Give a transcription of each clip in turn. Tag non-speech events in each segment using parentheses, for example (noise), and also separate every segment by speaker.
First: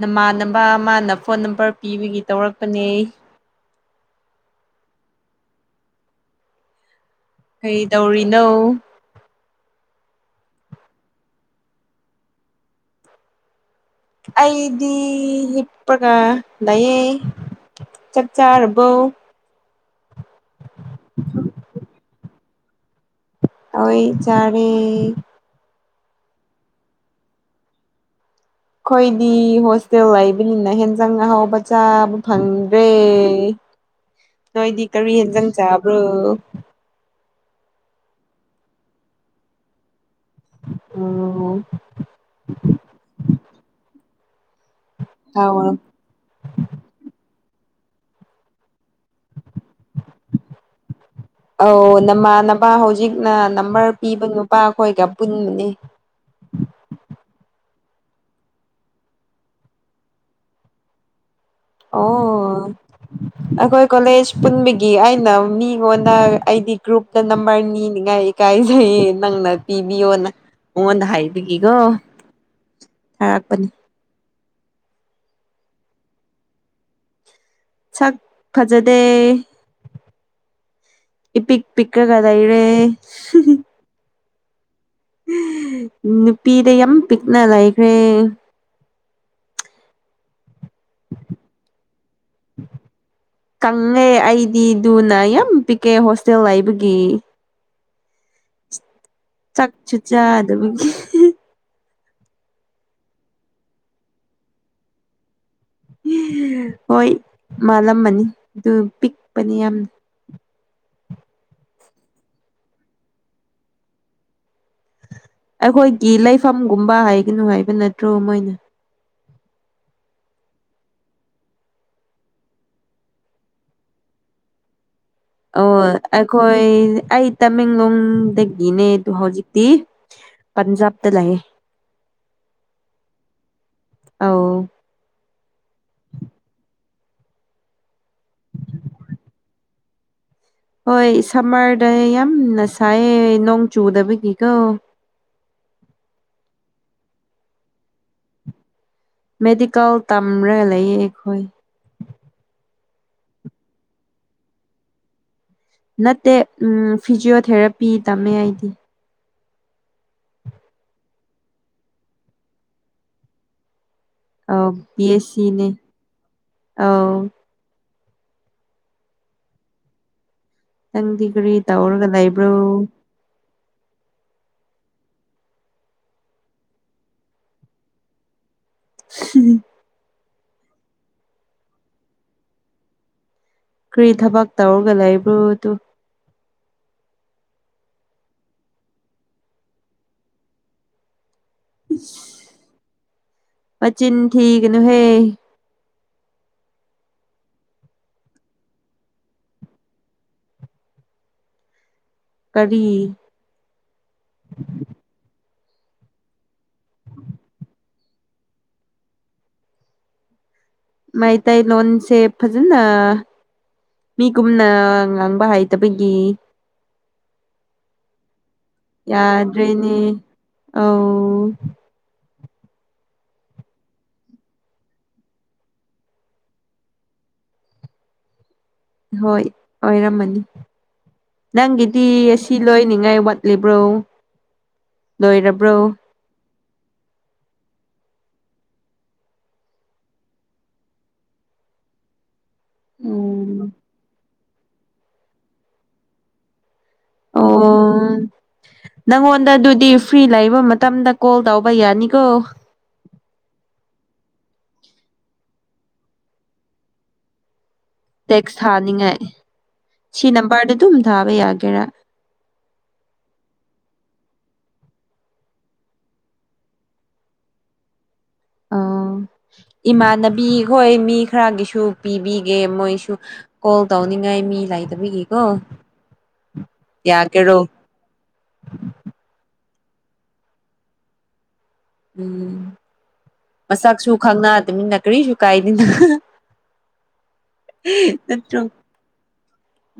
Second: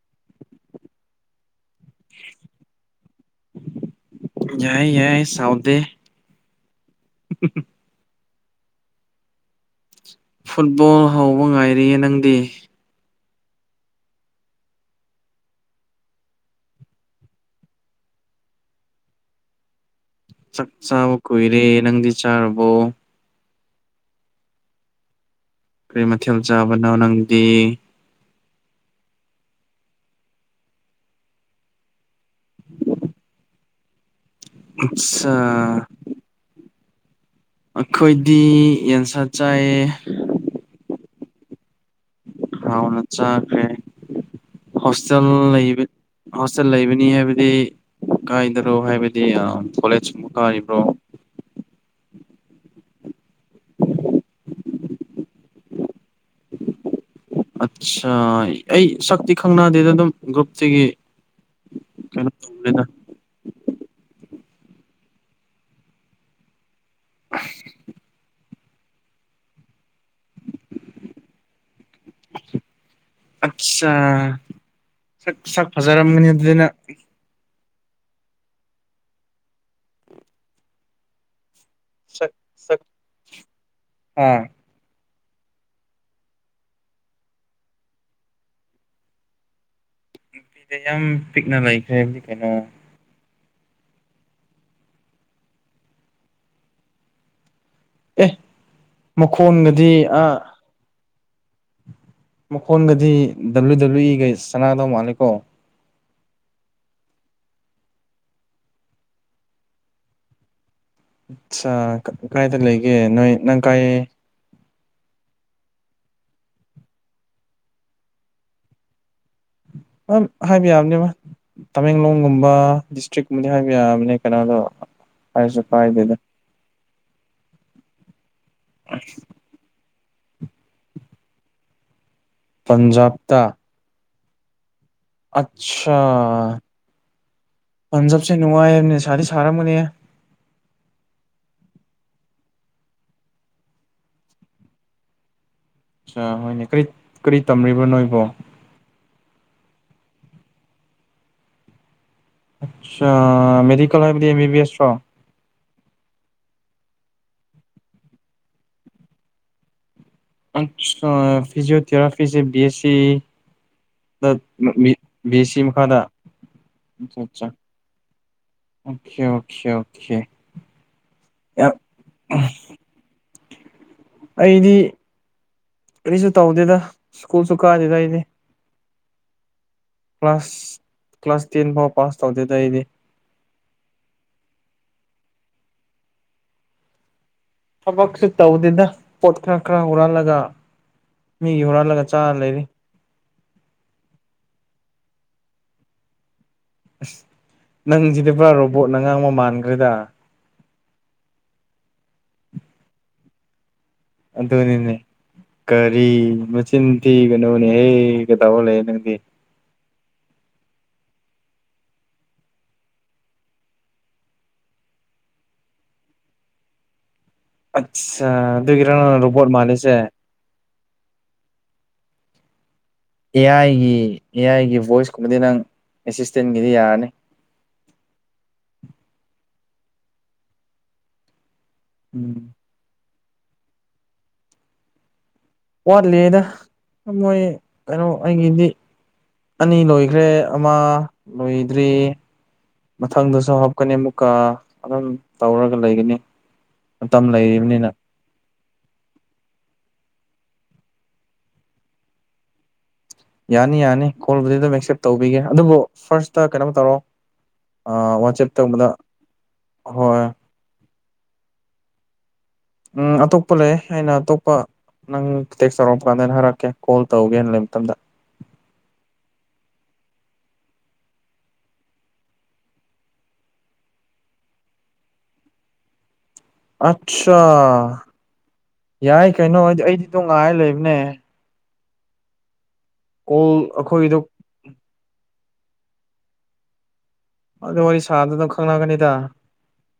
Speaker 1: ꯅꯃꯥꯟꯅꯕ ꯃꯥꯅ phone number ꯄꯤꯕꯒꯤ ꯇꯧꯔꯛꯄꯅꯦ ꯑꯩ
Speaker 2: ꯌꯥꯏ ꯌꯥꯏ ꯆꯥꯎꯗ
Speaker 1: ꯀꯩꯗꯧꯔꯤꯅꯣ
Speaker 2: ꯐꯨꯠꯕꯣꯜ ꯍꯧꯕ ꯉꯥꯏꯔꯤꯌꯦ ꯅꯪꯗꯤ
Speaker 1: ꯑꯩꯗꯤ ꯍꯄ꯭ꯔꯀꯥ ꯂꯩꯌꯦ ꯆꯞ ꯆꯥꯔꯔꯕꯣ
Speaker 2: ꯆꯥꯛ ꯆꯥꯕ ꯀꯨꯏꯔꯦ ꯅꯪꯗꯤ ꯆꯥꯔꯕꯣ
Speaker 1: ꯑꯩꯣꯏ ꯆꯔ
Speaker 2: ꯀꯔꯤ ꯃꯊꯦꯜ ꯆꯥꯕꯅꯣ ꯅꯪꯗꯤ
Speaker 1: ꯑꯩꯈꯣꯏꯗꯤ ꯍꯣꯁꯇꯦꯜ ꯂꯩꯕꯅꯤꯅ ꯍꯦꯟꯖꯥꯡ ꯑꯍꯥꯎꯕ ꯆꯥꯕ ꯐꯪꯗ꯭ꯔꯦ ꯅꯣꯏꯗꯤ ꯀꯔꯤ
Speaker 2: ꯑꯠꯁꯥ
Speaker 1: ꯌꯦꯦꯟꯖꯪ ꯆꯥꯕ꯭ꯔꯣ
Speaker 2: ꯑꯩꯈꯣꯏꯗꯤ ꯌꯦꯟꯁꯥꯠ ꯆꯥꯏꯑ
Speaker 1: ꯑꯣ
Speaker 2: ꯍꯅ ꯆꯈꯦ ꯍꯣꯁꯇꯦꯜ
Speaker 1: ꯑꯣ
Speaker 2: ꯂꯩ ꯍꯣꯁꯇꯦꯜ ꯂꯩꯕꯅꯤ ꯍꯥꯏꯕꯗꯤ ꯀꯥꯏꯗꯔꯣ ꯍꯥꯏꯕꯗꯤ ꯀꯣꯂꯦꯖ ꯀꯨꯝꯕ ꯀꯥꯔꯤꯕ꯭ꯔꯣ
Speaker 1: ꯏꯃꯥꯟꯅꯕ ꯍꯧꯖꯤꯛꯅ ꯅꯝꯕꯔ ꯄꯤꯕ ꯅꯨꯄꯥ ꯑꯩꯈꯣꯏꯒ ꯄꯨꯟꯕꯅꯤ ꯎꯝ
Speaker 2: ꯑꯠꯆꯥ ꯑꯩ ꯁꯛꯇꯤ ꯈꯪꯅꯗꯦꯗ ꯑꯗꯨꯝ ꯒ꯭ꯔꯨꯞꯇꯒꯤ ꯀꯩꯅꯣ
Speaker 1: ꯑꯣ
Speaker 2: ꯇꯧꯕꯅꯤꯗ
Speaker 1: ꯑꯩꯈꯣꯏ ꯀꯂꯦꯖ ꯄꯨꯟꯕꯒꯤ ꯑꯩꯅ ꯃꯤꯉꯣꯟꯗ ꯑꯩꯗꯤ ꯒ꯭ꯔꯨꯞꯇ ꯅꯝꯕꯔ ꯅꯤꯅꯤꯉꯥꯏ ꯏꯀꯥꯏ ꯅꯪꯅ ꯄꯤ ꯌꯣꯅ ꯃꯉꯣꯟꯗ ꯍꯥꯏꯕꯤꯈꯤꯀꯣ ꯍꯥꯏꯔꯛꯄꯅꯤ
Speaker 2: ꯁ ꯁꯛ ꯐꯖꯔꯝꯒꯅꯤ ꯑꯗꯨꯗꯅ
Speaker 1: ꯁꯛ ꯐꯖꯗꯦ ꯏ ꯄꯤꯛ ꯄꯤꯛ꯭ꯔ ꯀꯗꯥ
Speaker 2: ꯁꯛ
Speaker 1: ꯏꯔꯦ
Speaker 2: ꯁꯛ ꯑꯥ
Speaker 1: ꯅꯨꯄꯤꯗ ꯌꯥꯝ ꯄꯤꯛꯅ ꯂꯩꯈ꯭ꯔꯦ
Speaker 2: ꯅꯨꯄꯤꯁꯦ ꯌꯥꯝ ꯄꯤꯛꯅ ꯂꯩꯈ꯭ꯔꯦ ꯍꯥꯏꯗꯤ ꯀꯩꯅꯣ
Speaker 1: ꯀꯪꯉꯦ ꯑꯩꯗꯤ ꯅ ꯌꯥꯝ ꯄꯤꯛꯀꯦ ꯍꯣꯁꯇꯦꯜ ꯍꯥꯏꯕꯒꯤ
Speaker 2: ꯑꯦ ꯃꯈꯣꯟꯒꯗꯤ ꯑꯥ
Speaker 1: ꯆꯥꯗꯕꯒꯤ
Speaker 2: ꯃꯈꯣꯟꯒꯗꯤ ꯗꯕꯂꯤꯎ ꯗꯕ꯭ꯂꯤꯎ ꯏꯒꯩ ꯆꯅꯥꯗꯧ ꯃꯥꯜꯂꯦꯀꯣ
Speaker 1: ꯍꯣꯏ ꯃꯥꯜꯂꯝꯃꯅꯤ ꯑꯗꯨ ꯄꯤꯛꯄꯅꯤ ꯌꯥꯝꯅ
Speaker 2: ꯑꯆꯥ ꯀꯥꯏꯗ ꯂꯩꯒꯦ ꯅꯣꯏ ꯅꯪ ꯀꯥꯏ
Speaker 1: ꯑꯩꯈꯣꯏꯒꯤ ꯂꯩꯐꯝꯒꯨꯝꯕ ꯍꯥꯏꯒꯅꯨ ꯍꯥꯏꯕ ꯅꯠꯇ꯭ꯔꯣ ꯃꯣꯏꯅ
Speaker 2: ꯑ ꯍꯥꯏꯕꯤ ꯌꯥꯝꯕꯅꯦ ꯃꯥ ꯇꯃꯦꯡꯂꯣꯡꯒꯨꯝꯕ ꯗꯤꯁꯇ꯭ꯔꯤꯛꯀꯨꯝꯕꯗꯤ ꯍꯥꯏꯕ ꯌꯥꯕꯅꯦ ꯀꯩꯅꯣꯗꯣ ꯍꯥꯏꯔꯁꯨ
Speaker 1: ꯑꯣ
Speaker 2: ꯀꯥꯏꯗꯦꯗ
Speaker 1: ꯑꯩꯈꯣꯏ ꯑꯩ ꯇꯃꯦꯡꯂꯣꯡꯗꯒꯤꯅꯦ ꯑꯗꯨ ꯍꯧꯖꯤꯛꯇꯤ ꯄꯟꯖꯥꯕ ꯇ ꯂꯩꯑꯦ
Speaker 2: ꯄꯟꯖꯥꯕꯇ
Speaker 1: ꯑꯥꯎ
Speaker 2: ꯑꯆꯥꯥ ꯄꯥꯟꯖꯁꯦ ꯅꯨꯡꯉꯥꯏꯅꯦꯁꯥꯗꯤ ꯁꯥꯔꯝꯕꯅꯦ
Speaker 1: ꯍꯣꯏ ꯁꯝꯃꯔꯗ ꯌꯥꯝꯅ ꯁꯥꯏꯌꯦ ꯅꯣꯡ ꯆꯨꯗꯕꯒꯤꯀꯣ (unintelligible)
Speaker 2: ꯑꯆꯥ ꯍꯣꯏꯅꯦ ꯀꯔꯤ ꯀꯔꯤ ꯇꯝꯂꯤꯔꯤꯕꯣ ꯅꯣꯏꯕꯣ
Speaker 1: ꯃꯦꯗꯤꯀꯜ ꯇꯝꯔ ꯂꯩꯌꯦ ꯑꯩꯈꯣꯏ
Speaker 2: ꯑ ꯃꯦꯗꯤꯀꯦꯜ ꯍꯥꯏꯕꯗꯤ ꯑꯦꯁ꯭ꯔ
Speaker 1: ꯅꯠꯇꯦ ꯐꯤꯖꯤꯣꯊꯦꯔꯥꯄꯤ ꯇꯝꯃꯦ ꯑꯩꯗꯤ
Speaker 2: ꯑ ꯐꯤꯖꯤꯑꯣꯊꯦꯔꯥꯄꯤꯤꯁꯤꯦ ꯕꯤ ꯑꯦꯁ
Speaker 1: ꯑꯧ ꯕꯤ ꯑꯦꯁ
Speaker 2: ꯁꯤ ꯁꯤ
Speaker 1: ꯁꯤꯅꯦ
Speaker 2: ꯃ ꯈꯥꯗ
Speaker 1: ꯑꯧ
Speaker 2: ꯑꯣꯦ ꯑꯣꯦ ꯑꯣꯦ
Speaker 1: ꯁꯪꯗꯤ ꯀꯔꯤ ꯇꯧꯔꯒ ꯂꯩꯕ꯭ꯔꯣ
Speaker 2: ꯑꯩꯗꯤ ꯑꯩꯁꯨ ꯇꯧꯗꯦꯗ ꯁ꯭ꯀꯨꯜꯁꯨ ꯀꯥꯗꯦꯗ ꯑꯩꯗꯤ
Speaker 1: ꯎꯝ
Speaker 2: ꯀ꯭ꯂꯥꯁ ꯀ꯭ꯂꯥꯁ ꯇꯦꯟ ꯐꯥꯎ ꯄꯥꯁ ꯇꯧꯗꯦꯗ ꯑꯩꯗꯤ
Speaker 1: ꯀꯔꯤ ꯊꯕꯛ ꯇꯧꯔꯒ ꯂꯩꯕ꯭ꯔꯣꯗꯨ
Speaker 2: ꯊꯕꯛꯁꯨ ꯇꯧꯗꯦꯗ ꯄꯣꯠ ꯈꯔ ꯈꯔ ꯎꯍꯜꯂꯒ ꯃꯤꯒꯤ ꯍꯨꯔꯜꯂꯒ ꯆꯥꯔ ꯂꯩꯔꯤ
Speaker 1: ꯄꯆꯤꯟ ꯊꯤꯀꯅꯨꯍꯦ
Speaker 2: ꯑꯁ ꯅꯪꯁꯤꯗꯤ ꯄꯨꯔꯥ ꯔꯣꯕꯣꯠꯅꯉꯥꯡ ꯑꯃ ꯃꯥꯟꯈ꯭ꯔꯦꯗ
Speaker 1: ꯀꯔꯤ
Speaker 2: ꯣꯅꯤꯅꯦ ꯀꯔꯤ ꯃꯆꯤꯟ ꯊꯤꯒꯅꯣꯅꯦꯍꯦ ꯀꯗꯥꯥꯎ ꯂꯩꯦ ꯅꯪꯗꯤ
Speaker 1: ꯃꯩꯇꯩꯂꯣꯟꯁꯦ ꯐꯖꯅ ꯃꯤ ꯀꯨꯝꯅ ꯉꯥꯡꯕ ꯍꯩꯇꯕꯒꯤ
Speaker 2: ꯑꯆꯥ
Speaker 1: ꯌꯥꯗ꯭ꯔꯦꯅꯦ ꯑ
Speaker 2: ꯑꯦ ꯑꯥꯏꯒꯤ ꯑꯦ ꯑꯥꯏꯒꯤ ꯚꯣꯏꯁꯀꯨꯝꯕꯗꯤ ꯅꯪ ꯑꯦꯁꯤꯁꯇꯦꯟꯒꯤꯗꯤ ꯌꯥꯔꯅꯤ
Speaker 1: (unintelligible) (inaudible) ꯍꯣꯏ ꯑꯣꯏꯔꯝꯃꯅꯤ ꯅꯪꯒꯤꯗꯤ
Speaker 2: ꯎꯝ
Speaker 1: ꯑꯁꯤ ꯂꯣꯏꯅꯤꯡꯉꯥꯏ ꯋꯥꯠ ꯆꯠꯂꯤꯕ꯭ꯔꯣ ꯂꯣꯏꯔꯕ꯭ꯔꯣ
Speaker 2: ꯋꯥꯠꯂꯤꯗ ꯃꯣꯏ ꯀꯩꯅꯣ ꯑꯩꯒꯤꯗꯤ ꯑꯅꯤ ꯂꯣꯏꯈ꯭ꯔꯦ ꯑꯃ ꯂꯣꯏꯗ꯭ꯔꯤ ꯃꯊꯪꯗꯨꯁꯨ ꯍꯥꯞꯀꯅꯤ ꯃꯨꯛꯀꯥ ꯑꯗꯨꯝ ꯇꯧꯔꯒ ꯂꯩꯒꯅꯤ ꯃꯇꯝ
Speaker 1: ꯑꯣ
Speaker 2: ꯂꯩꯔꯤꯕꯅꯤꯅ
Speaker 1: ꯅꯪꯉꯣꯟꯗ ꯑꯗꯨꯗꯤ ꯐ꯭ꯔꯤ ꯂꯩꯕ ꯃꯇꯝꯗ ꯀꯣꯜ ꯇꯧꯕ ꯌꯥꯅꯤꯀꯣ
Speaker 2: ꯌꯥꯅꯤ ꯌꯥꯅꯤ ꯀꯣꯜꯕꯨꯗꯤ ꯑꯗꯨꯝ ꯑꯦꯛꯁꯦꯞ ꯇꯧꯕꯤꯒꯦ ꯑꯗꯨꯕꯨ ꯐꯥꯔꯁꯇ ꯀꯩꯅꯣ ꯇꯧꯔꯣ ꯋꯥꯆꯦꯞ
Speaker 1: ꯇꯦꯛꯁ
Speaker 2: ꯇꯧꯕꯗ
Speaker 1: ꯊꯥꯅꯤꯉꯥꯏ
Speaker 2: ꯍꯣꯏ
Speaker 1: ꯁꯤ ꯅꯝꯕꯔꯗ ꯑꯗꯨꯝ ꯊꯥꯕ ꯌꯥꯒꯦꯔꯥ
Speaker 2: ꯎꯝ ꯑꯇꯣꯞꯄ ꯂꯩ ꯑꯩꯅ ꯑꯇꯣꯞꯄ ꯅꯪꯇꯦꯛꯁ ꯆꯥꯎꯧꯔꯛꯄ ꯀꯥꯟꯗ ꯑꯩꯅ ꯍꯥꯏꯔꯛꯀꯦ ꯀꯣꯜ ꯇꯧꯒꯦ ꯂꯩꯕ ꯃꯇꯝꯗ
Speaker 1: ꯑ ꯏꯃꯥꯟꯅꯕꯤ ꯍꯣꯏ ꯃꯤ ꯈꯔꯒꯤꯁꯨ ꯄꯤꯕꯤꯒꯦ ꯃꯣꯏꯁꯨ ꯀꯣꯜ ꯇꯧ ꯉꯥꯏꯃꯤ ꯂꯏꯗ ꯕꯤꯒ ꯀꯧꯕꯣ
Speaker 2: ꯑꯆꯥꯥ ꯌꯥꯏ ꯀꯩꯅꯣ ꯑꯩꯗꯤ ꯇꯣꯉꯥꯏ ꯂꯩꯕꯅꯦ
Speaker 1: ꯎꯝ
Speaker 2: ꯀꯣꯜ
Speaker 1: ꯃꯁꯛꯁꯨꯨ
Speaker 2: ꯑꯩꯈꯣꯏꯒꯤꯗꯣ
Speaker 1: ꯈꯪꯅꯥꯃꯤ ꯅꯀꯔꯤ ꯆ ꯀꯥꯏꯅꯤ
Speaker 2: ꯑꯗꯨ ꯋꯥꯔꯤ ꯁꯥꯗꯨꯅ ꯈꯪꯅꯒꯅꯤꯗ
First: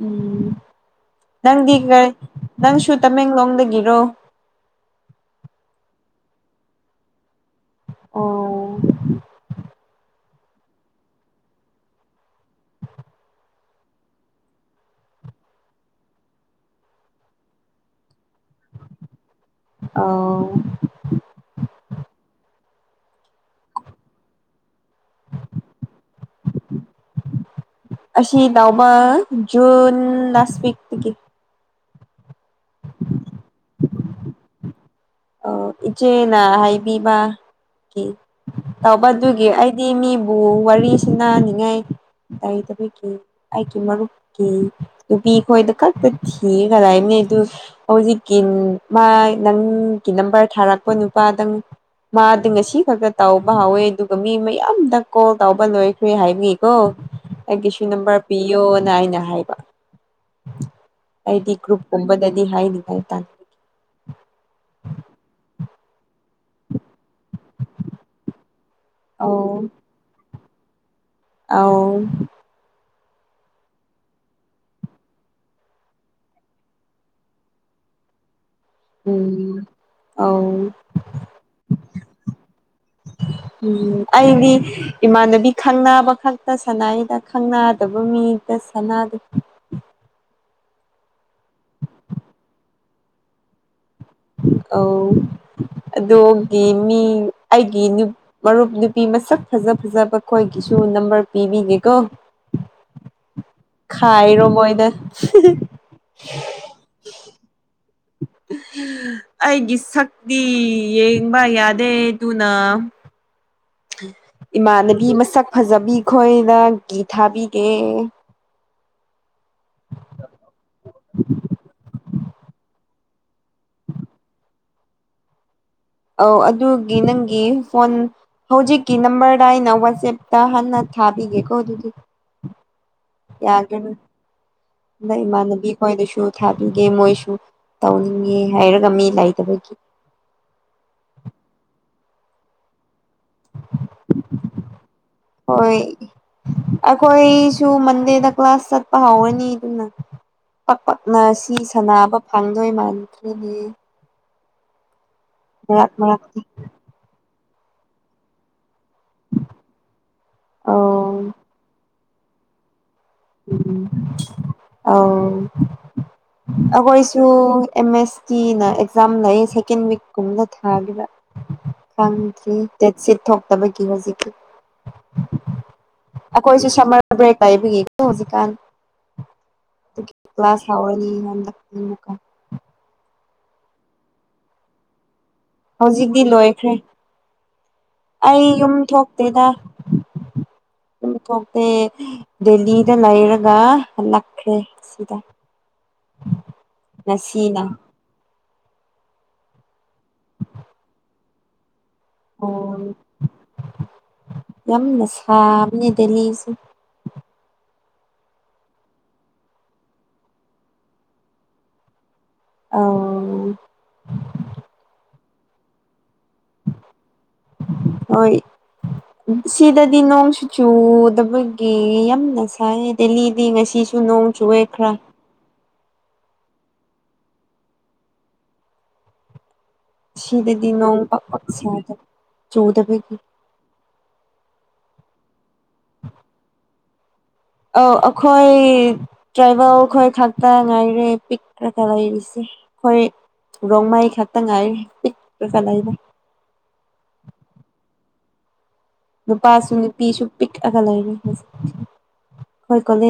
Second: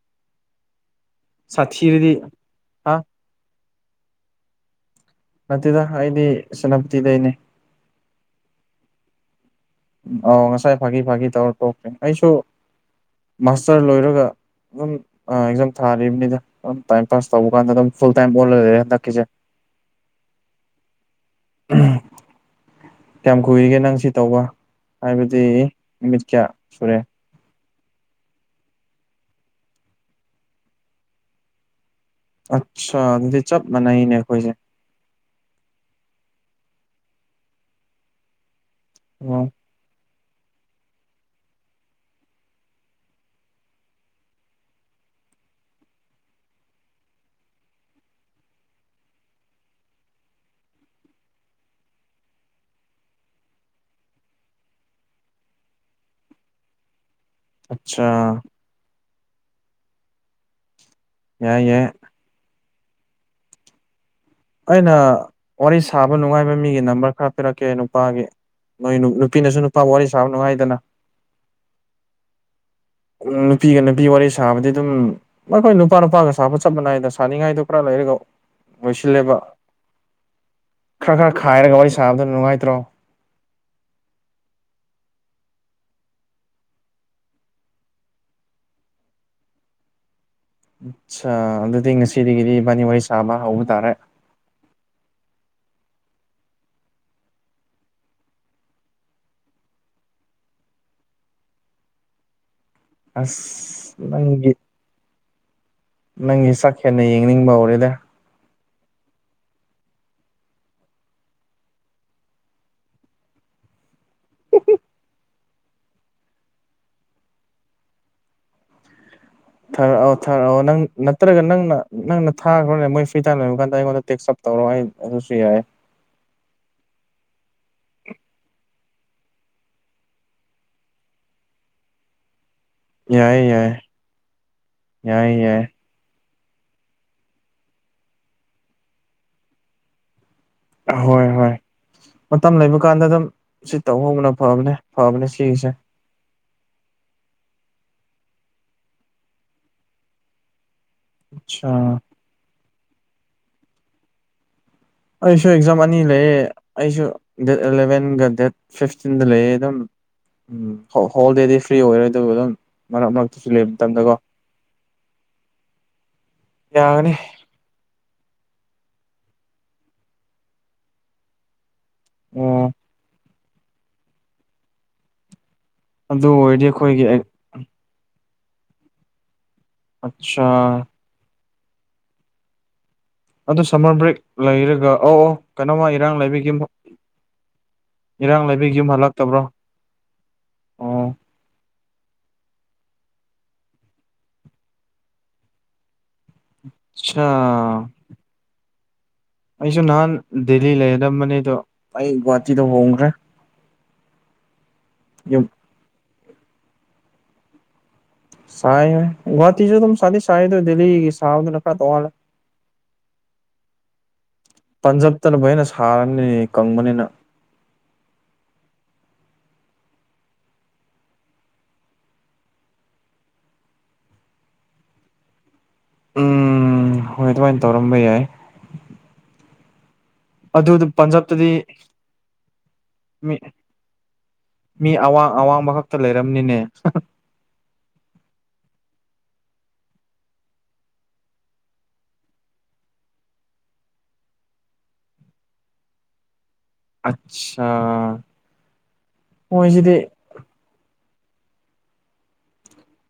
Speaker 1: ꯎꯝ ꯅꯪꯗꯤ
Speaker 2: ꯁꯥꯊꯤꯔꯗꯤ
Speaker 1: ꯅꯪꯁꯨ
Speaker 2: ꯍꯥ
Speaker 1: ꯇꯃꯦꯡꯂꯣꯡꯗꯒꯤꯔꯣ
Speaker 2: ꯍꯥꯏꯗꯤ ꯁꯦꯅꯥꯄꯇꯤꯗꯅꯦ
Speaker 1: ꯑꯣ
Speaker 2: ꯑ ꯉꯁꯥꯏ ꯐꯥꯒꯤ ꯐꯥꯒꯤ ꯇꯧꯔ ꯇꯣꯛꯇ꯭ꯦ ꯑꯩꯁꯨ ꯃꯥꯁꯇꯔ ꯂꯣꯏꯔꯒ ꯑꯗꯨꯝ ꯑꯦꯛꯖꯥꯝ ꯊꯥꯔꯤꯕꯅꯤꯅ ꯑꯗꯨꯝ ꯇꯥꯏꯝ ꯄꯥꯁ ꯇꯧꯕ ꯀꯥꯟꯗ ꯑꯗꯨꯝ ꯐꯨꯜ ꯇꯥꯏꯝ ꯑꯣꯜꯂꯒ ꯂꯩꯔꯦ ꯍꯟꯗꯛꯀꯤꯁꯦ
Speaker 1: ꯑꯥ
Speaker 2: ꯀꯌꯥꯝ ꯀꯨꯏꯔꯤꯒꯦ ꯅꯪ ꯁꯤ ꯇꯧꯕ ꯍꯥꯏꯕꯗꯤ ꯅꯨꯃꯤꯠ ꯀꯌꯥ ꯁꯨꯔꯦ
Speaker 1: ꯑꯁꯤꯁꯤ ꯥꯎꯃ ꯟ ꯂꯥꯁꯤꯛꯒꯤ
Speaker 2: ꯑꯠꯆꯥ ꯑꯗꯨꯗꯤ ꯆꯞ ꯃꯥꯟꯅꯩꯅꯦ ꯑꯩꯈꯣꯏꯁꯦ
Speaker 1: ꯑ ꯏꯆꯦꯅ ꯍꯥꯏꯕꯤꯕ ꯀ
Speaker 2: ꯑꯣ
Speaker 1: ꯇꯧꯕꯗꯨꯒꯤ ꯑꯩꯗꯤ ꯃꯤꯕꯨ ꯋꯥꯔꯤ ꯁꯅꯅꯤꯡꯉꯥꯏ ꯇꯩꯗꯕꯒꯤ ꯑꯩꯒꯤ ꯃꯔꯨꯞꯀꯤ ꯅꯨꯄꯤ ꯈꯣꯏꯗ ꯀꯛꯇ ꯊꯤꯒꯅꯤ ꯑꯗꯨ ꯍꯧꯖꯤꯛꯀꯤ ꯃꯥ ꯅꯪꯒꯤ ꯅꯝꯕꯔ ꯊꯥꯔꯛꯄ ꯅꯨꯄꯥꯗꯪ ꯃꯥꯗꯤ ꯉꯁꯤ ꯈꯛꯇ ꯇꯥꯎꯧꯕ ꯍꯥꯎꯋꯦ ꯑꯗꯨꯒ ꯃꯤ ꯃꯌꯥꯝꯗ ꯀꯣꯜ ꯇꯧꯕ ꯂꯣꯏꯈ꯭ꯔꯦ ꯍꯥꯏꯕꯤꯀꯣ ꯑꯩꯒꯤꯁꯨ
Speaker 2: ꯑꯠꯆꯥ
Speaker 1: ꯅꯝꯕꯔ ꯄꯤꯌꯣꯅ ꯑꯩꯅ ꯍꯥꯏꯕ ꯑꯩꯗꯤ
Speaker 2: ꯌꯥꯏ ꯌꯥꯏ
Speaker 1: ꯒ꯭ꯔꯨꯞꯀꯨꯝꯕꯗꯗꯤ ꯍꯥꯏꯅꯤꯡꯉꯥꯏ ꯇꯥꯟꯅ
Speaker 2: ꯑꯩꯅ ꯋꯥꯔꯤ ꯁꯥꯕ ꯅꯨꯡꯉꯥꯏꯕ ꯃꯤꯒꯤ ꯅꯝꯕꯔ ꯈꯔ ꯄꯤꯔꯛꯀꯦ ꯅꯨꯄꯥꯒꯤ ꯅꯣꯏ ꯅꯨꯄꯤꯅꯁꯨ ꯅꯨꯄꯥ ꯋꯥꯔꯤ ꯁꯥꯕ ꯅꯨꯡꯉꯥꯏꯗꯅ
Speaker 1: ꯑ
Speaker 2: ꯎ ꯅꯨꯄꯤꯒ ꯅꯨꯄꯤ ꯋꯥꯔꯤ ꯁꯥꯕꯗꯤ ꯑꯗꯨꯝ ꯑꯩꯈꯣꯏ ꯅꯨꯄꯥ ꯅꯨꯄꯥꯒ ꯁꯥꯕ ꯆꯠ ꯃꯅꯥꯏꯗ ꯁꯥꯅꯤꯡꯉꯥꯏꯗꯣ ꯂꯩꯔ ꯁꯤꯜꯂꯦꯕ
Speaker 1: ꯎꯝ ꯑꯧ
Speaker 2: ꯈꯔ ꯈꯔ ꯈꯥꯏꯔꯒ ꯋꯥꯔꯤ ꯁꯥꯕꯗ ꯅꯨꯡꯉꯥꯏꯇ꯭ꯔꯣ
Speaker 1: ꯎꯝ ꯑꯩꯒꯤ ꯏꯃꯥꯟꯅꯕꯤ ꯈꯪꯕ ꯈꯛꯇ ꯁꯥꯟꯅꯥꯏꯗ ꯈꯪꯅꯗꯕ ꯃꯤꯗ ꯁꯥꯟꯅꯗꯦ
Speaker 2: ꯑꯆꯥ ꯑꯗꯨꯗꯤ ꯉꯁꯤꯗꯒꯤꯗꯤ ꯋꯥꯔꯤꯕꯥꯅꯤ ꯋꯥꯔꯤ ꯁꯥꯕ ꯍꯧꯕ ꯇꯥꯔꯦ
Speaker 1: ꯑ ꯑꯣꯒꯤ ꯃꯤ ꯑꯩꯒꯤ ꯃꯔꯨꯞ ꯅꯨꯄꯤ ꯃꯁꯛ ꯐꯖ ꯐꯖꯕ ꯈꯈꯣꯏꯒꯤꯁꯨ ꯁꯨ ꯅꯝꯕꯔ ꯄꯤꯕꯤꯒꯦꯀꯣ
Speaker 2: ꯑꯁ
Speaker 1: ꯈꯥꯏꯔꯣ
Speaker 2: ꯅꯪꯒꯤ
Speaker 1: ꯃꯣꯏꯗ (inaudible)
Speaker 2: ꯅꯪꯒꯤ ꯆꯥꯛ ꯍꯦꯟꯅ ꯌꯦꯡꯅꯤꯡꯕ ꯍꯧꯔꯦꯅꯦ
Speaker 1: ꯎ ꯑꯩꯒꯤ ꯁꯛꯇꯤ ꯌꯦꯡꯕ ꯌꯥꯗꯦ ꯑꯗꯨꯅ ꯏꯃꯥꯟꯅꯕꯤ ꯃꯁꯛ ꯐꯖꯕꯤ ꯈꯣꯏꯅ ꯒꯤꯤ ꯊꯥꯕꯤꯒꯦ
Speaker 2: ꯊꯔ ꯊꯔ ꯅꯪ ꯅꯠꯇ꯭ꯔꯒ ꯅꯪꯅ ꯅꯪ ꯊꯥꯈ꯭ꯔꯣꯅꯦ ꯃꯣꯏ ꯐ꯭ꯔꯤ ꯇꯥꯏꯝ ꯂꯕ ꯀꯥꯟꯗ ꯑꯩꯉꯣꯟꯗ ꯇꯦꯛꯁꯞ ꯇꯧꯔꯣ ꯑꯩ ꯑꯗꯨꯁꯨ ꯌꯥꯏꯦ
Speaker 1: ꯑꯧ ꯑꯗꯨꯒꯤ ꯅꯪꯒꯤ ꯐꯣꯟ ꯍꯧꯖꯤꯛꯀꯤ ꯅꯝꯕꯔꯗ ꯑꯩꯅ ꯋꯥꯆꯦꯞꯇ ꯍꯟꯅ ꯊꯥꯕꯤꯒꯦꯀꯣ ꯑꯗꯨꯗꯤ
Speaker 2: ꯌꯥꯏ ꯌꯥꯏ
Speaker 1: ꯅ
Speaker 2: ꯌꯥꯏ ꯌꯥꯏ
Speaker 1: ꯃꯥꯅꯕꯤ ꯀꯣꯏꯗꯁꯨ ꯊꯥꯕꯤꯒꯦ ꯃꯣꯏꯁꯨ ꯇꯧꯅꯤꯡꯉꯦ ꯍꯥꯏꯔꯒ ꯃꯤ ꯂꯩꯇꯕꯒꯤ
Speaker 2: ꯍꯣꯏ ꯍꯣꯏ ꯃꯇꯝ ꯂꯩꯕ ꯀꯥꯟꯗ ꯑꯗꯨꯝ ꯁꯤ ꯇꯧꯍꯧꯕꯅ ꯐꯕꯅꯦ ꯐꯕꯅꯦ ꯁꯤꯒꯤꯁꯦ
Speaker 1: ꯍꯣꯏ ꯑꯩꯈꯣꯏꯁꯨ ꯃꯟꯗꯦꯗ ꯀ꯭ꯂꯥꯁ ꯆꯠꯄ ꯍꯧꯔꯅꯤ ꯑꯗꯨꯅ ꯄꯛꯄꯛꯅ ꯁꯤ
Speaker 2: ꯑꯠꯁꯥ
Speaker 1: ꯁꯥꯟꯅꯕ ꯐꯪꯗꯣꯏ ꯃꯥꯟꯈ꯭ꯔꯤꯅꯦ
Speaker 2: ꯑꯩꯁꯨ ꯑꯦꯛꯖꯥꯝ ꯑꯅꯤ ꯂꯩꯌꯦ
Speaker 1: ꯃꯔꯛꯇ
Speaker 2: ꯑꯩꯁꯨ ꯗꯦꯠ ꯑꯦꯂꯚꯦꯟꯒ ꯗꯦꯠ ꯐꯤꯐꯇꯤꯟꯗ ꯂꯩ ꯑꯗꯨꯝ
Speaker 1: ꯑꯧ
Speaker 2: ꯍꯣꯜꯗꯦꯗꯤ ꯐ꯭ꯔꯤ ꯑꯣꯏꯔꯣꯏ ꯑꯗꯨ ꯑꯗꯨꯝ ꯃꯔꯛ ꯃꯔꯛꯇꯁꯨ ꯂꯩꯕ ꯃꯇꯝꯗꯀꯣ
Speaker 1: ꯎꯝ ꯑ ꯑ
Speaker 2: ꯌꯥꯒꯅꯤ
Speaker 1: ꯀꯁꯨ ꯑꯦꯦꯝ ꯑꯦꯁ ꯀꯤꯅ ꯑꯦꯛꯖꯥꯝ ꯂꯩ ꯁꯦꯀꯦꯟ ꯋꯤꯛꯀꯨꯝꯅ ꯊꯥꯈꯤꯕ ꯈꯪꯗ꯭ꯔꯤ
Speaker 2: ꯑꯣ
Speaker 1: ꯗꯦꯠꯁꯤꯠ ꯊꯣꯛꯇꯕꯒꯤ ꯍꯧꯖꯤꯛꯀꯤ
Speaker 2: ꯑꯗꯨ ꯑꯣꯏꯔꯗꯤ
Speaker 1: ꯑꯩꯈꯣꯏꯁꯨꯦ
Speaker 2: ꯑꯩꯈꯣꯏꯒꯤ
Speaker 1: ꯁꯝꯃꯔ ꯕ꯭ꯔꯦꯛ ꯇꯥꯏꯕꯒꯤ ꯍꯧꯖꯤ ꯀ
Speaker 2: ꯑꯠꯆꯥ
Speaker 1: ꯀ꯭ꯂꯥꯁ ꯍꯥꯕꯅꯤ ꯍꯥꯏ ꯂꯀ
Speaker 2: ꯑꯗꯨ ꯁꯝꯃꯔ ꯕ꯭ꯔꯦꯛ ꯂꯩꯔꯒ ꯑ ꯑꯣ
Speaker 1: ꯍꯧꯖꯤꯛꯇꯤ ꯂꯣꯏꯈ꯭ꯔꯦ ꯑꯩ
Speaker 2: ꯏꯔꯥꯡ
Speaker 1: ꯌꯨꯝ
Speaker 2: ꯂꯩꯕꯒꯤ ꯍꯜꯂꯛꯇꯕ꯭ꯔꯣ
Speaker 1: ꯊꯣꯛꯇꯦꯗ
Speaker 2: ꯑꯣ
Speaker 1: ꯌꯨꯝ ꯊꯣꯛꯇꯦ ꯗꯦꯂꯤꯗ ꯂꯩꯔꯒ ꯂꯛꯈ꯭ꯔꯦ ꯁꯤꯗ ꯉꯁꯤꯅ
Speaker 2: ꯑꯆꯥꯥ ꯑꯩꯁꯨ ꯅꯍꯥꯟ ꯗꯦꯜꯂꯤ ꯂꯩꯒꯗꯝꯕꯅꯦ ꯑꯗꯣ ꯑꯩ
Speaker 1: ꯑꯣ
Speaker 2: ꯒꯨꯍꯥꯇꯤꯗ ꯍꯣꯡꯈ꯭ꯔꯦ ꯌꯨꯝ
Speaker 1: ꯌꯥꯝꯅꯁꯁꯨ
Speaker 2: ꯁ ꯋꯥꯁꯨꯦ ꯁ ꯁ ꯗ ꯁꯥꯣ
Speaker 1: ꯑ
Speaker 2: ꯠꯇꯅꯅꯕꯣꯏꯩꯅ ꯁꯥꯔꯅꯤ ꯀꯪꯕꯅꯤꯅ
Speaker 1: ꯍꯣꯏ ꯁꯤꯗꯗꯤ ꯅꯣꯡꯁꯨ ꯆꯨꯗꯕꯒꯤ ꯌꯥꯝꯅ ꯁꯥꯏ ꯗꯦꯜꯂꯤꯗꯤ ꯉꯁꯤꯁꯨ ꯅꯣꯡ ꯆꯨ ꯦꯈꯔ
Speaker 2: ꯎꯝ ꯍꯣꯏ ꯑꯗꯨꯃꯥꯏꯅ ꯇꯧꯔꯝꯕ ꯌꯥꯏ ꯑꯗꯨ
Speaker 1: ꯁꯤꯗꯗꯤ
Speaker 2: ꯑꯗꯨ
Speaker 1: ꯅꯣꯡ ꯄꯥꯛ ꯄꯥꯛ
Speaker 2: ꯄꯟꯖꯥꯕꯇꯗꯤ
Speaker 1: ꯁꯥꯗꯕ ꯆꯨꯗꯕꯒꯤ
Speaker 2: ꯃꯤ ꯃꯤ ꯑꯋꯥꯡ ꯑꯋꯥꯡꯕ ꯈꯛꯇ ꯂꯩꯔꯝꯅꯤꯅꯦ
Speaker 1: ꯑꯧ ꯑꯩꯈꯣꯏ ꯇ꯭ꯔꯥꯏꯕꯦꯜ ꯈꯈꯣꯏ ꯊꯥꯛꯇ ꯉꯥꯏꯔꯦ ꯄꯤꯛꯈ꯭ꯔꯒ ꯂꯩꯔꯤꯁꯦ ꯑꯩꯈꯣꯏ ꯔꯣꯡꯃꯩ ꯈꯛꯇ ꯉꯥꯏ ꯂꯩꯗ
Speaker 2: ꯑꯆꯥꯥ
Speaker 1: ꯅꯨꯄꯥꯁꯨ ꯅꯨꯄꯤꯁꯨ ꯄꯤꯛ ꯑꯒ ꯂꯩ ꯂꯩꯅꯤ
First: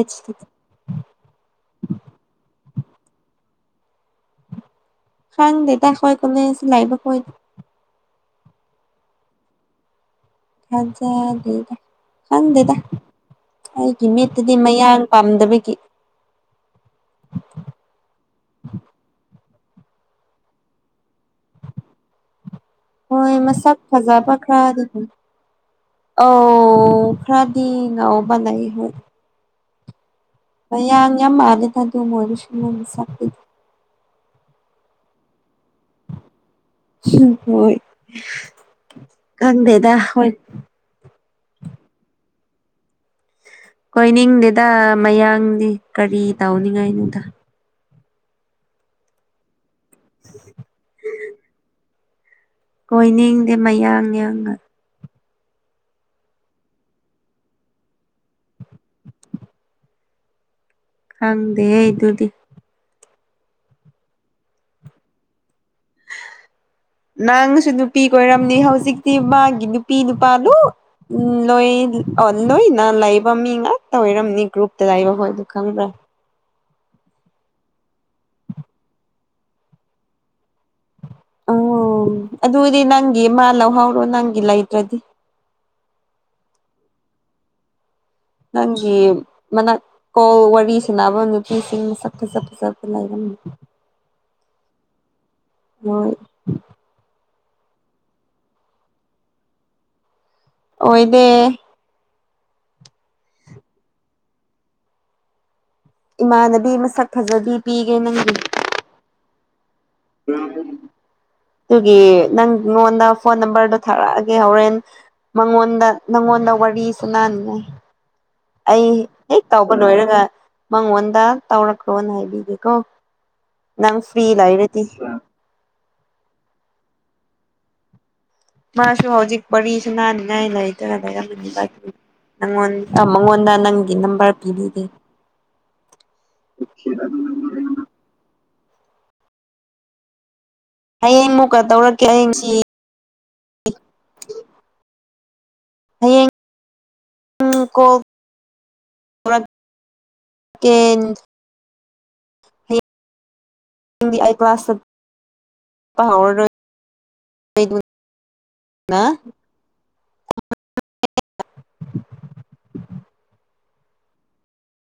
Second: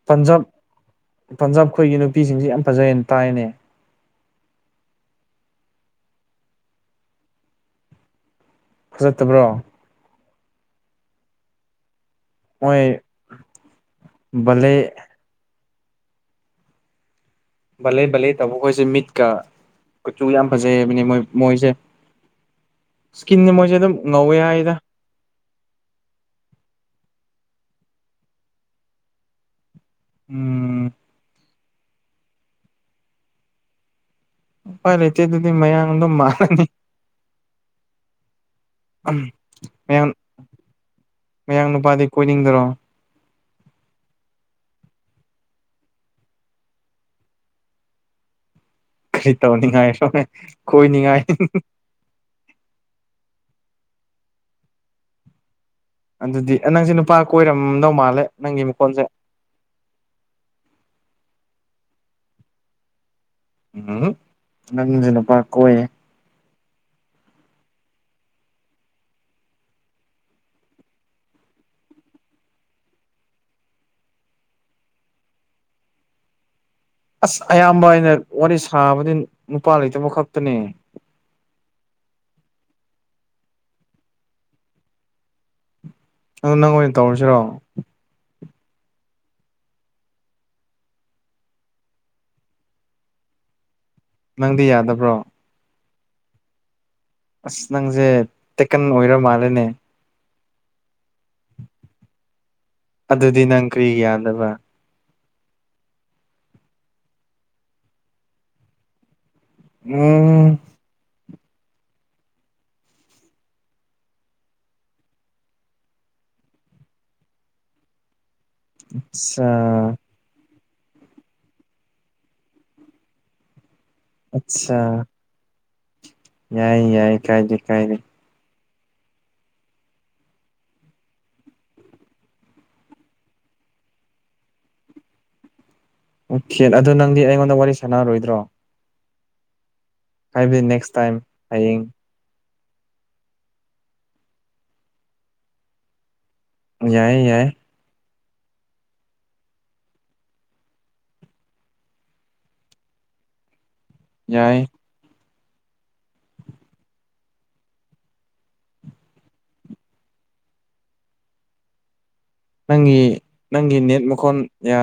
Speaker 2: ꯄꯟꯖꯥꯕ ꯄꯟꯖꯥꯕ ꯑꯩꯈꯣꯏꯒꯤ ꯅꯨꯄꯤꯁꯤꯡꯁ ꯌꯥꯝ ꯐꯖꯦꯟ ꯇꯥꯏꯅꯦ
Speaker 1: ꯁꯪ ꯗꯦꯇꯇꯥ ꯈꯣꯏ ꯀꯣꯅꯦ ꯁꯤ ꯂꯥꯏꯕ ꯀꯣꯏ
Speaker 2: ꯐꯖꯠꯇꯕ꯭ꯔꯣ
Speaker 1: ꯊꯖ ꯂꯤꯗ ꯈꯪꯗꯦꯗ
Speaker 2: ꯃꯣꯏ
Speaker 1: ꯑꯩꯒꯤ ꯃꯤꯠꯇꯗꯤ
Speaker 2: ꯕꯂꯦ
Speaker 1: ꯃꯌꯥꯡ ꯄꯥꯝꯗꯕꯒꯤ
Speaker 2: ꯀꯆꯨ ꯌꯥꯝ ꯐꯖꯩꯅꯤ ꯃꯣꯏ ꯃꯣꯏꯁꯦ
Speaker 1: ꯍꯣꯏ
Speaker 2: ꯏꯁꯀꯤꯟꯅꯦ ꯃꯣꯏꯁꯦ ꯑꯗꯨꯝ ꯉꯧꯋꯦ ꯍꯥꯏꯗ
Speaker 1: ꯑꯥꯎ ꯐ꯭ꯔꯥꯗꯤꯟ ꯅꯍꯣꯏ ꯍ
Speaker 2: ꯎꯝ
Speaker 1: ꯌꯥ ꯌꯥꯝ ꯃꯥꯜꯂꯦꯗ ꯑꯗꯨ ꯃ ꯑꯣꯏ ꯁꯄꯤꯗ
Speaker 2: ꯍꯣꯏ ꯂꯩꯆꯦ ꯑꯗꯨꯗꯤ ꯃꯌꯥꯡꯗꯝ ꯃꯥꯜꯂꯅꯤ
Speaker 1: ꯍꯣꯏ ꯈꯪꯗꯦꯗ ꯍꯣꯏ
Speaker 2: ꯃꯌꯥꯡ ꯅꯨꯄꯥꯗꯤ ꯀꯣꯏꯅꯤꯡꯗ꯭ꯔꯣ
Speaker 1: ꯀꯣꯏꯅꯤꯡꯗꯦꯗ ꯃꯌꯥꯡꯗꯤ ꯀꯔꯤ ꯇꯧꯅꯤꯡꯉꯥꯏꯅꯅꯨꯡꯗ
Speaker 2: ꯀꯔꯤ ꯇꯧꯅꯤꯉꯃꯦ ꯀꯣꯏ ꯅꯤꯡꯉꯥꯏ
Speaker 1: ꯀꯣꯏꯅꯤꯡꯗꯦ ꯃꯌꯥꯡ ꯌꯥꯡꯉ
Speaker 2: ꯑꯗꯨꯗꯤ ꯅꯪꯁꯦ ꯅꯨꯄꯥ ꯀꯣꯏꯔꯝꯗꯧ ꯃꯥꯜꯂꯦ ꯅꯪꯒꯤ ꯃꯈꯣꯟꯁꯦ
Speaker 1: ꯈꯪꯗꯦ ꯑꯩ ꯑꯗꯨꯗꯤ
Speaker 2: ꯎꯝ ꯅꯪꯁꯦ ꯅꯨꯄꯥ ꯀꯣꯏꯌꯦ
Speaker 1: (inaudible) ꯅꯪꯁꯨ ꯅꯨꯄꯤ ꯀ ꯑꯣꯏꯔꯝꯅꯤ ꯍꯧꯖꯤꯛꯇꯤ ꯃꯥꯒꯤ ꯅꯨꯄꯤ ꯅꯨꯄꯥꯗꯨ ꯎ ꯂꯣꯏ ꯑꯣ ꯂꯣꯏꯅ ꯂꯩꯕ ꯃꯤ ꯉꯥꯛꯇ ꯑꯣꯏꯔꯝꯅꯤ ꯒ꯭ꯔꯨꯞꯇ ꯂꯩꯕꯈꯣꯏꯗ ꯈꯪꯕ꯭ꯔꯥ
Speaker 2: ꯑꯁ ꯑꯌꯥꯝꯕ ꯑꯩꯅ ꯋꯥꯔꯤ ꯁꯥꯕꯗꯤ ꯅꯨꯄꯥ ꯂꯩꯇꯕ ꯈꯛꯇꯅꯦ
Speaker 1: ꯑꯣ ꯑꯗꯨꯗꯤ ꯅꯪꯒꯤ ꯃꯥ ꯂꯧꯍꯧꯔꯣ ꯅꯪꯒꯤ ꯂꯩꯗ꯭ꯔꯗꯤ
Speaker 2: ꯑꯣ ꯅꯪ ꯑꯣꯏꯅ ꯇꯧꯔꯁꯤꯔꯣ
Speaker 1: ꯅꯪꯒꯤ ꯃꯅꯥꯀꯣꯜ ꯋꯥꯔꯤ ꯁꯅꯕ ꯅꯨꯄꯤꯁꯤꯡ ꯃꯁꯛ ꯐꯖ ꯐꯖꯕ ꯂꯩꯔꯝꯃꯤ ꯎ
Speaker 2: ꯅꯪꯗꯤ ꯌꯥꯗꯕ꯭ꯔꯣ
Speaker 1: ꯎ
Speaker 2: ꯑꯁ ꯅꯪꯁꯦ ꯇꯦꯛꯀꯟ ꯑꯣꯏꯔ ꯃꯥꯜꯂꯦꯅꯦ
Speaker 1: ꯑꯣꯏ ꯏꯗ
Speaker 2: ꯑꯗꯨꯗꯤ ꯅꯪ ꯀꯔꯤ ꯌꯥꯗꯕ
Speaker 1: ꯏꯃꯥꯟꯅꯕꯤ ꯃꯁꯛ ꯐꯖꯕꯤ ꯄꯤꯒꯦ ꯅꯪꯗꯤ ꯎꯝ ꯑꯗꯨꯒꯤ ꯅꯪꯉꯣꯟꯗ ꯐꯣꯟ ꯅꯝꯕꯔꯗꯣ ꯊꯥꯔꯛꯑꯒꯦ ꯍꯣꯔꯦꯟ ꯃꯉꯣꯟꯗ ꯅꯪꯉꯣꯟꯗ ꯋꯥꯔꯤ ꯁꯅꯅꯤꯉ ꯑꯩ ꯍꯦꯛ
Speaker 2: ꯑꯆꯥ
Speaker 1: ꯇꯧꯕ ꯂꯣꯏꯔꯒ ꯃꯉꯣꯟꯗ ꯇꯧꯔꯛꯈꯣꯅ ꯍꯥꯏꯕꯤꯒꯦꯀꯣ ꯅꯪ ꯐ꯭ꯔꯔꯤ ꯏꯂ
Speaker 2: ꯑꯠꯆꯥ
Speaker 1: ꯏꯔꯗꯤ
Speaker 2: ꯌꯥꯏ ꯌꯥꯏ ꯀꯥꯏꯖꯦ ꯀꯥꯏ ꯂꯩ
Speaker 1: ꯃꯥꯁꯨ ꯍꯧꯖꯤꯛ ꯋꯥꯔꯤꯁꯨ ꯅꯥꯅꯤꯡꯉꯥꯏ ꯂꯩꯇꯒ ꯂꯩꯔ ꯅꯪꯉꯣꯟ ꯃꯉꯣꯟꯗ ꯅꯪꯒꯤ ꯅꯝꯕꯔ ꯄꯤꯕꯤꯗꯦ
Speaker 2: ꯑꯣꯀꯦ ꯑꯗꯨꯗ ꯅꯪꯗꯤ ꯑꯩꯉꯣꯟꯗ ꯋꯥꯔꯤ ꯁꯥꯟꯅꯔꯔꯣꯏꯗ꯭ꯔꯣ ꯅꯦꯛꯁ ꯇꯥꯏꯝ
Speaker 1: ꯑꯩꯡ ꯑꯃꯨꯛꯀ
Speaker 2: ꯍꯌꯦꯡ
Speaker 1: ꯇꯧꯔꯛꯀꯦ ꯑꯩꯡꯁꯤ ꯑꯌꯦꯡ
Speaker 2: ꯌꯥꯏ ꯌꯥꯏ
Speaker 1: ꯔ ꯆꯀꯦꯟ ꯍꯗꯤ ꯑꯥꯏ
Speaker 2: ꯌꯥꯏ
Speaker 1: ꯀ꯭ꯂꯥꯁ ꯄꯔ ꯑ
Speaker 2: ꯅꯪꯒꯤ ꯅꯪꯒꯤ ꯅꯦꯠ ꯃꯈꯣꯟ